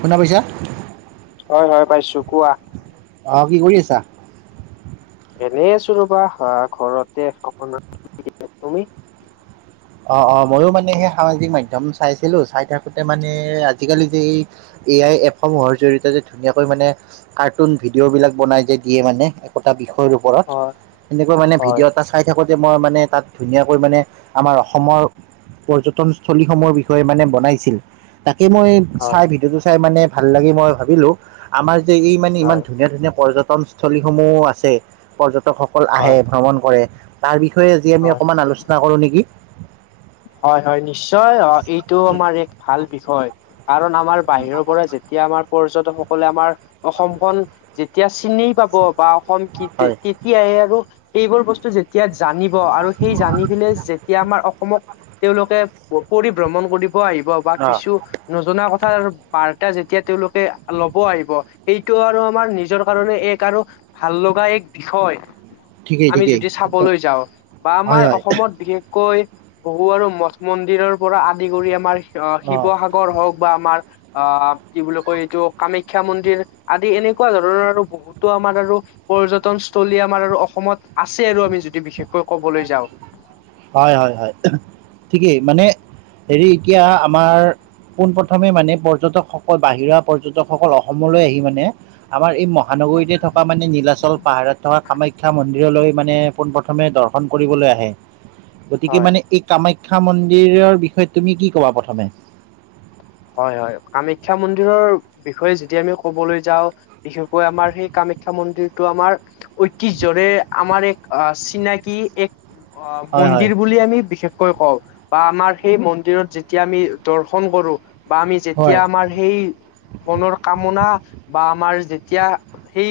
শুনা পাইছা? অ' মই পাইছো, কোৱা? অঁ, কি কৰি আছা? এনেই আছো ৰ'বা ঘৰতে অকনমান। অঁ, অঁ মইও মানে সেই সামাজিক মাধ্যম চাই আছিলো। চাই থাকোতে মানে আজিকালি যে এ আই এপসমূহৰ জৰিয়তে যে ধুনীয়াকৈ মানে কাৰ্টুন ভিডিঅ' বিলাক বনাই যে দিয়ে মানে, একোটা বিষয় ওপ ওপৰত, হয় এনেকুৱা মানে হয় ভিডিঅ' এটা চাই থাকোতে, মই মানে তাত ধুনীয়াকৈ মানে আমাৰ অসম অসমৰ পৰ্যটনস্থলীসমূহৰ বিষয়ে মানে বনাইছিল। তাকে মই হয় চাই ভিডিঅটো চাই মানে ভাল লাগি। মই ভাবিলো আমাৰ যে এই মানে ইমান হয় ধুনীয়া, ধুনীয়া পৰ্যটন স্থলী সমূহ আছে, পৰ্যটকসকল আহে হয় ভ্ৰমণ কৰে। তাৰ বিষয়ে আজি আমি হয় অকণ আলোচনা কৰো নেকি? হয়, হয় নিশ্চয়। এইটোও আমাৰ এক ভাল বিষয়। কাৰণ আমাৰ বাহিৰৰ পৰা যেতিয়া আমাৰ পৰ্যটক সকলে আমাৰ অসমখন, যেতিয়া চিনি পাব বা অসম হয় তেতিয়াহে আৰু এইবোৰ বস্তু যে এতিয়া জানিব আৰু সেই জানি পেলে যেতিয়া আমাৰ অসমক তেওঁলোকে পৰিভ্ৰমণ কৰিব আহিব বা অ কিছু নজনা কথাৰ আৰু বাৰ্তা যেতিয়া তেওঁলোকে ল'ব আহিব। সেইটো আৰু আমাৰ নিজৰ কাৰণে এক আৰু ভাল লগা এক বিষয়। ঠিকেই আমি ঠিকেই যদি একদম চাবলৈ যাওঁ বা হয় আমাৰ হয় অসমত বিশেষ কৈ, বহু আৰু মঠ মন্দিৰৰ পৰা আদি কৰি আমাৰ আহ, অ শিৱসাগৰ হওঁক বা আমাৰ আহ কি বুলি কয়? এইটো কামাখ্যা মন্দিৰ আদি এনেকুৱা ধৰণৰ আৰু বহুতো আমাৰ আৰু পৰ্যটনস্থলী আমাৰ আৰু অসমত আছে আৰু আমি যদি বিশেষকৈ কবলৈ যাওঁ। হয়, হয়, হয়, ঠিকেই মানে হেৰি এতিয়া আমাৰ পোন প্ৰথমে মানে পৰ্যটকসকল, বাহিৰা পৰ্যটকসকল অসমলৈ আহি মানে আমাৰ এই মহানগৰীতে থকা মানে, নীলাচল পাহাৰত থকা কামাখ্যা মন্দিৰলৈ মানে পোনপ্ৰথমে দৰ্শন কৰিবলৈ আহে। গতিকে হয় মানে এই কামাখ্যা মন্দিৰৰ বিষয়ে, তুমি কি কবা প্ৰথমে? হয়, হয়। কামাখ্যা মন্দিৰৰ বিষয়ে যেতিয়া আমি কবলৈ যাওঁ। বিশেষকৈ আমাৰ সেই কামাখ্যা মন্দিৰটো আমাৰ ঐতিহ্যৰে আমাৰ এক আহ, চিনাকি এক অ, হয় হয় মন্দিৰ বুলি আমি বিশেষকৈ কওঁ। বা আমাৰ সেই মন্দিৰত যেতিয়া আমি দৰ্শন কৰো বা আমি যেতিয়া হয় আমাৰ সেই মনৰ কামনা বা আমাৰ যেতিয়া সেই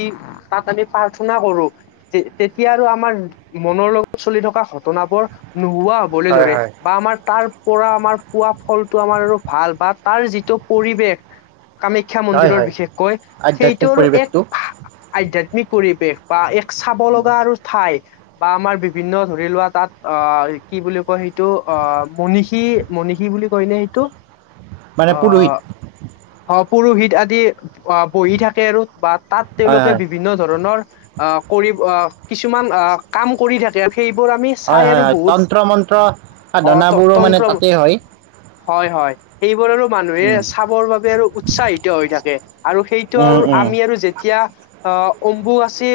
তাত আমি প্ৰাৰ্থনা কৰো তে, তেতিয়া আৰু আমাৰ মনৰ লগত চলি থকা ঘটনাবোৰ নোহোৱা হ' লে, হয় ধৰে হয় বা আমাৰ তাৰ পৰা আমাৰ পোৱা ফলটো আমাৰ আৰু ভাল বা তাৰ যিটো পৰিৱেশ, আমি শিক্ষা হয় মন্দিৰৰ হয় বিশেষকৈ, সেইটো আধ্যাত্মিক আৰু এক পৰিৱেশটো আধ্যাত্মিক পৰিৱেশ বা এক চাব লগা আৰু ঠাই বা আমাৰ বিভিন্ন ধৰি লোৱা তাত অ, কি বুলি কয় সেই এইটো অ, মনিষী, মনিষী বুলি কয় নে, সেইটো? মানে পুৰোহিত। অ, পুৰোহিত আদি আহ, বহি থাকে আৰু বা তাত হয় তেওঁলোকে হয় বিভিন্ন ধৰণৰ অ, কৰিব অ, কিছুমান অ, কাম কৰি থাকে। সেইবোৰ আমি চাই হয়, হয়, আৰু হয়। বহুত তন্ত্ৰ, মন্ত্ৰ অ ত সাধনাবোৰো মানে তন্ত্ৰ তাতে হয়। হয়, হয়। সেইবোৰ আৰু মানুহে উম চাবৰ বাবে আৰু উৎসাহিত হৈ থাকে, আৰু সেইটো উম আৰু উম আমি আৰু যেতিয়া আহ, অম্বুবাচী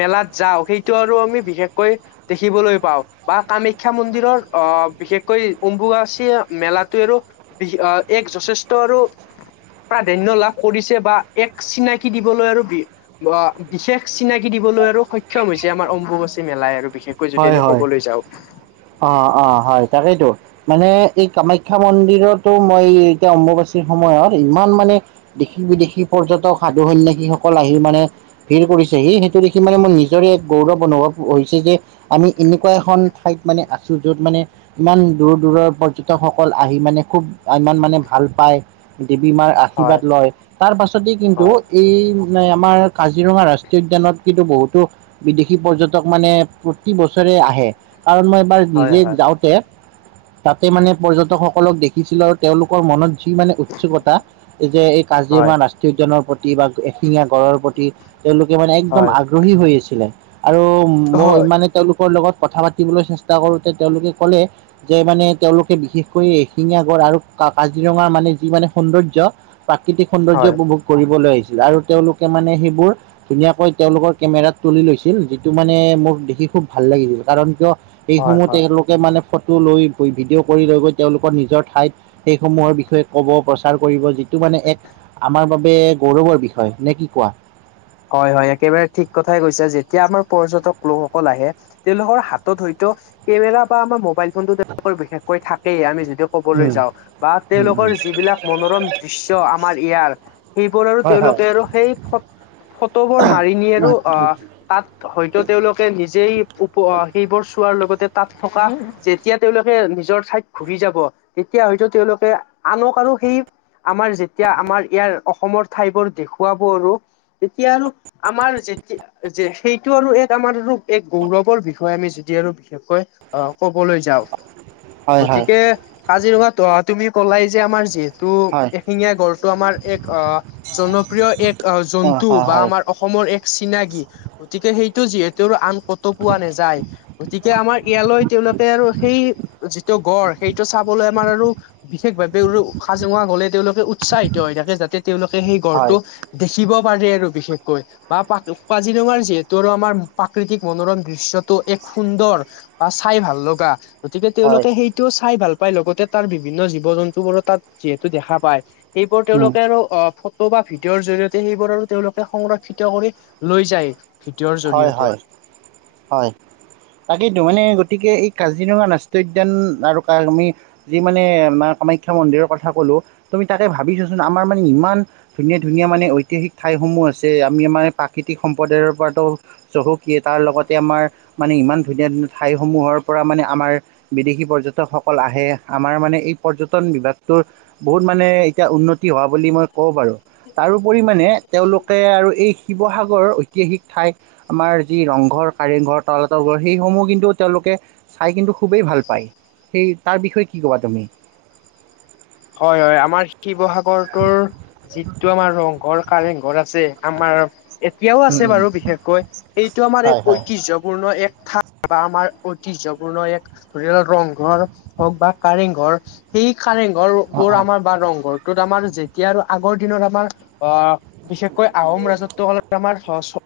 মেলাত যাওঁ। সেইটো আৰু আমি বিশেষকৈ দেখিবলৈ পাওঁ। বা কামাখ্যা মন্দিৰৰ অ, বিশেষকৈ অম্বুবাচী মেলাটোৱে আৰু বি- অ, এক যথেষ্ট আৰু প্ৰাধান্য লাভ কৰিছে বা এক চিনাকি দিবলৈ আৰু বি বা বিশেষ চিনাকি দিবলৈ আৰু সক্ষম হৈছে আমাৰ অম্বুবাচী মেলাই আৰু বিশেষ কৈ যদি হয় আমি হয় ক'বলৈ যাওঁ। অ', অ', হয়, তাকেইতো। মানে এই কামাখ্যা মন্দিৰতো মই এতিয়া অম্বুবাচীৰ সময়ত ইমান মানে দেশী-বিদেশী পৰ্যটক সাধু সন্যাসী সকল আহি মানে ভিৰ কৰিছে হি, সেইটো দেখি মানে মোৰ নিজৰে এক গৌৰৱ অনুভৱ হৈছে যে আমি এনেকুৱা এখন ঠাইত মানে আছো, য'ত মানে ইমান দূৰ দূৰৰ পৰ্যটকসকল আহি মানে খুব ইমান মানে ভাল পায়। দেৱী মাৰ হয় আশীৰ্বাদ লয়, তাৰ পাছতেই কিন্তু হয় এই আমাৰ কাজিৰঙা ৰাষ্ট্ৰীয় উদ্যানত কিন্তু বহুতো বিদেশী পৰ্যটক মানে প্ৰতি বছৰে আহে, কাৰণ মই এবাৰ হয় নিজে হয় যাওঁতে তাতে মানে পৰ্যটকসকলক দেখিছিলো আৰু তেওঁলোকৰ মনত সি মানে উৎসুকতা এই যে এই হয় কাজিৰঙা ৰাষ্ট্ৰীয় উদ্যানৰ প্ৰতি বা এশিঙীয়া গড়ৰ প্ৰতি। তেওঁলোকে মানে একদম হয় আগ্ৰহী হৈ আছিলে আৰু মই হয় মানে তেওঁলোকৰ লগত কথা পাতিবলৈ চেষ্টা কৰোতে তেওঁলোকে ক'লে। যে মানে তেওঁলোকে বিশেষকৈ এশিঙীয়াাগড় আৰু কাজিৰঙা মানে যি মানে সৌন্দৰ্য। প্ৰাকৃতিক সৌন্দৰ্য হয় উপভোগ কৰিবলৈ আহিছিল আৰু তেওঁলোকে মানে সেইবোৰ ধুনীয়াকৈ তেওঁলোকৰ কেমেৰাত তুলি লৈছিল যিটো মানে মোক দেখি খুব ভাল লাগিল, কাৰণ কিয় হয় এইসমূহ হয় তেওঁলোক কে মানে ফটো লৈ ভিডিঅ' কৰি লৈ গৈ তেওঁলোকৰ নিজৰ ঠাইত সেই সমূহৰ বিষয়ে ক'ব প্ৰচাৰ কৰিব। যিটো মানে এক আমাৰ বাবে গৌৰৱৰ বিষয় নে কি কোৱা? হয়, হয়, একেবাৰে ঠিক কথাই কৈছা যেতিয়া আমাৰ পৰ্যটক লোকসকল আহে। তেওঁলোকৰ হাতত হয়তো কেমেৰা বা আমাৰ মোবাইল ফোনতটো তেওঁলোকৰ বিশেষকৈ থাকেই, আমি যদিও ক'বলৈ উম, যাও বা উম, উম, তেওঁলোকৰ যিবিলাক মনোৰম দৃশ্য আমাৰ ইয়াৰ। সেইবোৰ আৰু হয়, হয়, তেওঁলোকে আৰু সেই ফ ফটোবোৰ মাৰি নি আৰু অ' তাত হয়তো তেওঁলোকে নিজেই উপ সেইবোৰ চোৱাৰ লগতে তাত থকা যেতিয়া তেওঁলোকে নিজৰ ঠাইত ঘূৰি যাব, তেতিয়া হয়তো তেওঁলোকে আনক আৰু সেই আমাৰ যেতিয়া আমাৰ ইয়াৰ অসমৰ ঠাই বোৰ দেখুৱাব আৰু। তেতিয়া আৰু আমাৰ যেতিয়া যে সেইটো আৰু এক আমাৰ আৰু এক গৌৰৱৰ বিষয়, আমি যদি আৰু বিশেষকৈ অ', ক'বলৈ যাওঁ, হয়, হয়, গতিকে কাজিৰঙাত অ', তুমি কলাই যে আমাৰ যি ত' হয়, এশিঙীয়া গড়টো আমাৰ এক অ', জনপ্ৰিয় এক অ', জন্তু হয়, বা হয়, আমাৰ অসমৰ এক চিনাকি, গতিকে সেইটো যিহেতু আন ক'তো পোৱা নাযায়। গতিকে আমাৰ ইয়ালৈ তেওঁলোকে আৰু সেই যিটো গড়, সেইটো চাবলৈ আমাৰ আৰু বিশেষভাৱে উখাজঙা হ'লে তেওঁলোকে উৎসাহিত হৈ থাকে যাতে তেওঁলোকে সেই গড়টো হয়, দেখিব পাৰে আৰু বিশেষকৈ বা কাজিৰঙাৰ যিহেতু আৰু আমাৰ প্ৰাকৃতিক মনোৰম দৃশ্যত টো এক সুন্দৰ বা চাই ভাল লগা, গতিকে হয়, তেওঁলোকে সেই টো চাই ভাল পায়, লগতে তাৰ বিভিন্ন জীৱ-জন্তু বোৰো তাত যিহেতু দেখা পায়। সেইবোৰ উম, তেওঁলোকে আৰু অ', ফটো বা ভিডিঅ'ৰ জৰিয়তে সেই বোৰ আৰু তেওঁলোকে সংৰক্ষিত কৰি লৈ যায়। ভিডিঅ'ৰ হয়, জৰিয়তে হয়, হয়। তাকেইটো মানে গতিকে এই কাজিৰঙা ৰাষ্ট্ৰীয় উদ্যান আৰু কাক আমি যি মানে আমাৰ কামাখ্যা মন্দিৰৰ কথা ক'লোঁ, তুমি তাকে ভাবিছোৱাচোন আমাৰ মানে ইমান ধুনীয়া ধুনীয়া মানে ঐতিহাসিক ঠাইসমূহ আছে। আমি আমাৰ প্ৰাকৃতিক সম্প্ৰদায়ৰ পৰা চহকীয়ে, তাৰ লগতে আমাৰ মানে ইমান ধুনীয়া ধুনীয়া ঠাইসমূহৰ পৰা মানে আমাৰ বিদেশী পৰ্যটকসকল আহে। আমাৰ মানে এই পৰ্যটন বিভাগটোৰ বহুত মানে এতিয়া উন্নতি হোৱা বুলি মই ক'ব বাৰু। তাৰোপৰি মানে তেওঁলোকে আৰু এই শিৱসাগৰৰ ঐতিহাসিক ঠাই, আমাৰ যি ৰংঘৰ, কাৰেংঘৰ তলাতল ঘৰ সেইসমূহ কিন্তু তেওঁলোকে চাই কিন্তু খুবেই ভাল পায় সেই তাৰ বিষয়ে কি ক'বা তুমি? হয় হয়। আমাৰ শিৱসাগৰটোৰ যিটো আমাৰ ৰংঘৰ কাৰেং ঘৰ আছে আমাৰ এতিয়াও উম আছে উম বাৰু বিশেষকৈ সেইটো আমাৰ হয় এক হয় ঐতিহ্যপূৰ্ণ এক ঠা বা আমাৰ ঐতিহ্যপূৰ্ণ এক ধৰি লওঁক ৰংঘৰ হওঁক বা কাৰেংঘৰ সেই কাৰেংঘৰ অ [unintelligible] অ আমাৰ বা ৰংঘৰটোত আমাৰ যেতিয়া আৰু আগৰ দিনৰ আমাৰ আ বিশেষকৈ আহোম ৰাজত্ব কালত আমাৰ [unintelligible]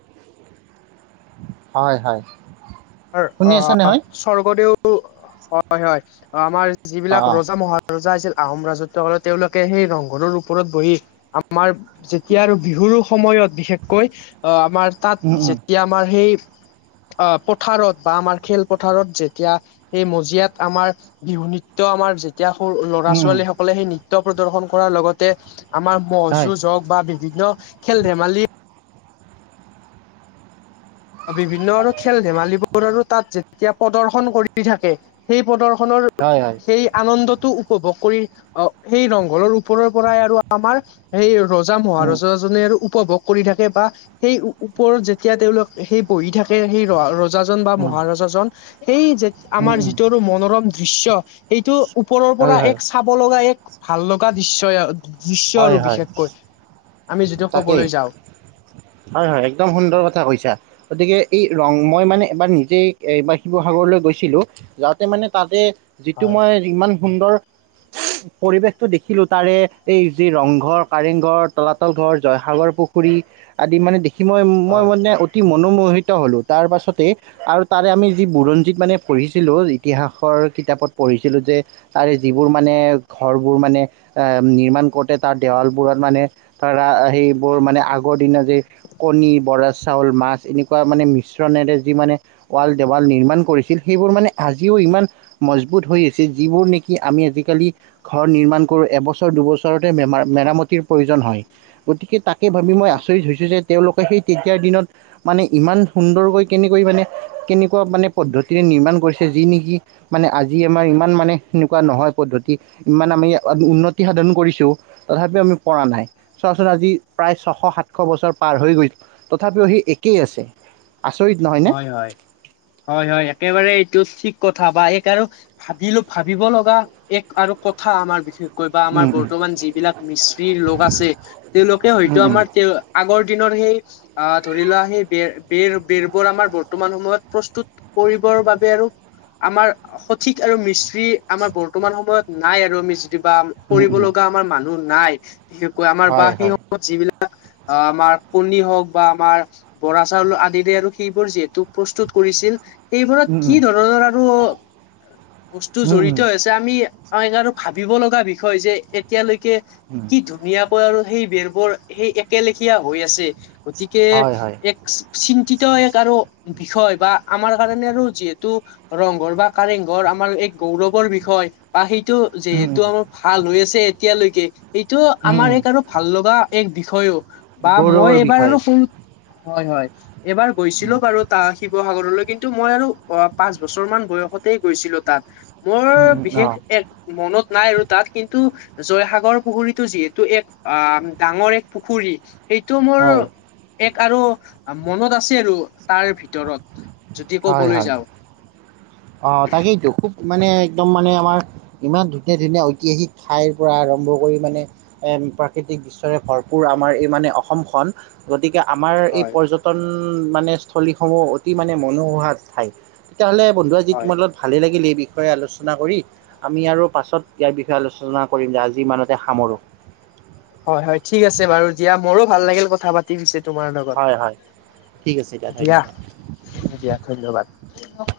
হয় হয়। শুনি আছা অ' নহয় স্বৰ্গদেউ হয় হয়। আমাৰ অ যিবিলাক অ ৰজা, মহা ৰজা আছিল আহোম ৰাজত্ব কালত তেওঁলোকে সেই ৰংঘৰৰ ওপৰত বহি আমাৰ যেতিয়া আৰু বিহুৰো সময়ত বিশেষকৈ অ' আমাৰ তাত উম উম যেতিয়া আমাৰ সেই আ পথাৰত বা আমাৰ খেলপথাৰত যেতিয়া সেই মজিয়াত আমাৰ বিহু নৃত্য আমাৰ এতিয়া সৰু উম উম ল'ৰা-ছোৱালীসকলে সেই নৃত্য প্ৰদৰ্শন কৰাৰ লগতে আমাৰ ম'হ হয় যুঁজ হওঁক বা বিভিন্ন বিভিন্ন খেল-ধেমালি বিভিন্ন আৰু খেল-ধেমালিবোৰৰো তাত যেতিয়া প্ৰদৰ্শন কৰি থাকে সেই প্ৰদৰ্শনৰ হয় হয়। সেই আনন্দটো উপভোগ কৰি আ সেই ৰংঘৰৰ ওপৰৰ পৰাই আৰু আমাৰ সেই ৰজা, উম মহাৰজাজনে আৰু উপভোগ কৰি থাকে বা সেই ওপৰত যেতিয়া তেওঁলোক সেই বহি থাকে সেই ৰ ৰজাজন বা উম মহাৰজাজন সেই যে উম আমাৰ উম যিটো আৰু মনোৰম দৃশ্য সেইটো ওপৰৰ হয় পৰা হয় এক চাব লগা এক ভাল লগা দিশ্যই দৃশ্য আৰু হয় হয় বিশেষকৈ। আমি যিটো তাকেই ক'বলৈ যাওঁ। হয় হয়, একদম সুন্দৰ কথা কৈছা গতিকে এই ৰং মই মানে এবাৰ নিজেই এবাৰ শিৱসাগৰলৈ গৈছিলোঁ। যাওঁতে মানে তাতে যিটো হয় মই ইমান সুন্দৰ পৰিৱেশটো দেখিলো তাৰে এই যি ৰংঘৰ, কাৰেংঘৰ। তলাতল ঘৰ, জয়সাগৰ পুখুৰী আদি মানে দেখি মই হয় মই মানে অত কি মনোমোহিত হ'লো তাৰ পাছতে আৰু তাৰে আমি যি বুৰঞ্জীত মানে পঢ়িছিলো, ইতিহাসৰ কিতাপত পঢ়িছিলো যে তাৰে যিবোৰ মানে ঘৰবোৰ মানে নিৰ্মাণ কৰোঁতে তাৰ দেৱালবোৰত মানে ধৰা সেইবোৰ মানে আগৰ দিন যে কণী, বৰা চাউল, মাছ এনেকুৱা মানে মিশ্ৰণেৰে যি মানে ৱাল, দেৱাল নিৰ্মাণ কৰিছিল সেইবোৰ মানে আজিও ইমান মজবুত হৈ আছে, যিবোৰ নেকি আমি আজিকালি ঘৰ নিৰ্মাণ কৰো এবছৰ দুবছৰতে মেৰ মেৰামতিৰ প্ৰয়োজন হয়, গতিকে তাকে ভাবি মই হয় আচৰিত হৈছো যে তেওঁলোকে সেই তেতিয়াৰ দিনত মানে ইমান সুন্দৰকৈ কেনেকৈ মানে কেনেকুৱা মানে পদ্ধতিৰে নিৰ্মাণ কৰিছে যি নিকি মানে আজি আমাৰ ইমান মানে এনেকুৱা নহয় পদ্ধতি ইমান আমি উন্নতি সাধন কৰিছো তথাপিও আমি পৰা নাই চোৱাচোন আজি প্ৰায় ছশ সাতশ বছৰ পাৰ হৈ গৈ তথাপিও হেই একেই আছে আচৰিত নহয় হয় হয় হয় হয় একেবাৰে এইটো ঠিক কথা বা এক আৰু ভাবিলো ভাবিব লগা এক আৰু কথা আমাৰ বিষেশ ক বা আমাৰ উম বৰ্তমান যিবিলাক মিস্ত্ৰী লোক আছে তেওঁলোকে উম হয়তো উম আমাৰ তেওঁ আগৰ দিনৰ সেই আ ধৰি লোৱা সেই বেৰ বেৰ বেৰ যিবোৰ আমাৰ বৰ্তমান সময়ত প্ৰস্তুত কৰিবৰ বাবে আৰু আমাৰ সঠিক আৰু মিস্ত্ৰী আমাৰ বৰ্তমান সময়ত নাই আৰু মিস্ত্ৰী বা উম উম কৰিব উম লগা আমাৰ মানুহ নাই বিশেষকৈ আমাৰ বা হয় হয় সিহঁত যিবিলাক অ আমাৰ কণী হওক বা আমাৰ বৰা চাউল আদিৰে আৰু সেইবোৰ যিহেতু প্ৰস্তুত কৰিছিল সেইবোৰত উম উম কি ধৰণৰ আৰু বস্তু উম জড়িত উম হৈ আছে আমি আৰু ভাবিব লগা বিষয় যে এতিয়ালৈকে উম কি ধুনীয়াকৈ আৰু সেই বেৰবোৰ সেই একলেখীয়া হৈ আছে গতিকে হয় হয় এক চিন্তিত এক আৰু বিষয় বা আমাৰ কাৰণে আৰু যিহেতু ৰংঘৰ বা কাৰেংঘৰ আমাৰ এক গৌৰৱৰ বিষয় বা সেইটো যে উম উম এইটো আমাৰ ভাল হৈ আছে এতিয়ালৈকে সেইটো উম আমাৰ উম এক আৰু ভাল লগা এক বিষয়ও বা গৌৰৱৰ মই এইবাৰ বিষয় আৰু শু হয় হয় এইবাৰ উম গৈছিলো বাৰু শিৱসাগৰলৈ কিন্তু মই আৰু আৰু পাঁচ বছৰমান বয়সতেই গৈছিলো তাত মোৰ উম উম অ বিশেষ এক মনত নাই আৰু তাত কিন্তু জয়সাগৰ পুখুৰীটো যিহেতু এক অ ডাঙৰ এক পুখুৰী সেইটো মোৰ হয় এক আৰু মনত আছে আৰু তাৰ ভিতৰত ভিতৰত যদি হয় ক'বলৈ হয় যাওঁ অ তাকেইতো খুব মানে একদম মানে আমাৰ ইমান ধুনীয়া ধুনীয়া ঐতিহাসিক ঠাইৰ পৰা আৰম্ভ কৰি মানে এ প্ৰাকৃতিক দৃশ্যৰে ভৰপূৰ আমাৰ এই মানে অসমখন গতিকে আমাৰ এই হয়। পৰ্যটন বতন মানে স্থলীসমূহ অতি মানে মনোমোহা ঠাই তেতিয়াহ'লে বন্ধু আজি হয় তোমাৰ লগত ভালেই লাগিল এই বিষয়ে আলোচনা কৰি আমি আৰু পাছত ইয়াৰ বিষয়ে আলোচনা কৰিম দিয়া আজি ইমানতে সামৰোঁ। হয় হয় ঠিক আছে বাৰু দিয়া মোৰো ভাল লাগিল কথা পাতি কি হৈছে তোমাৰ হয় হয় ঠিক আছে লগত দিয়া ধন্যবাদ দিয়া ধন্যবাদ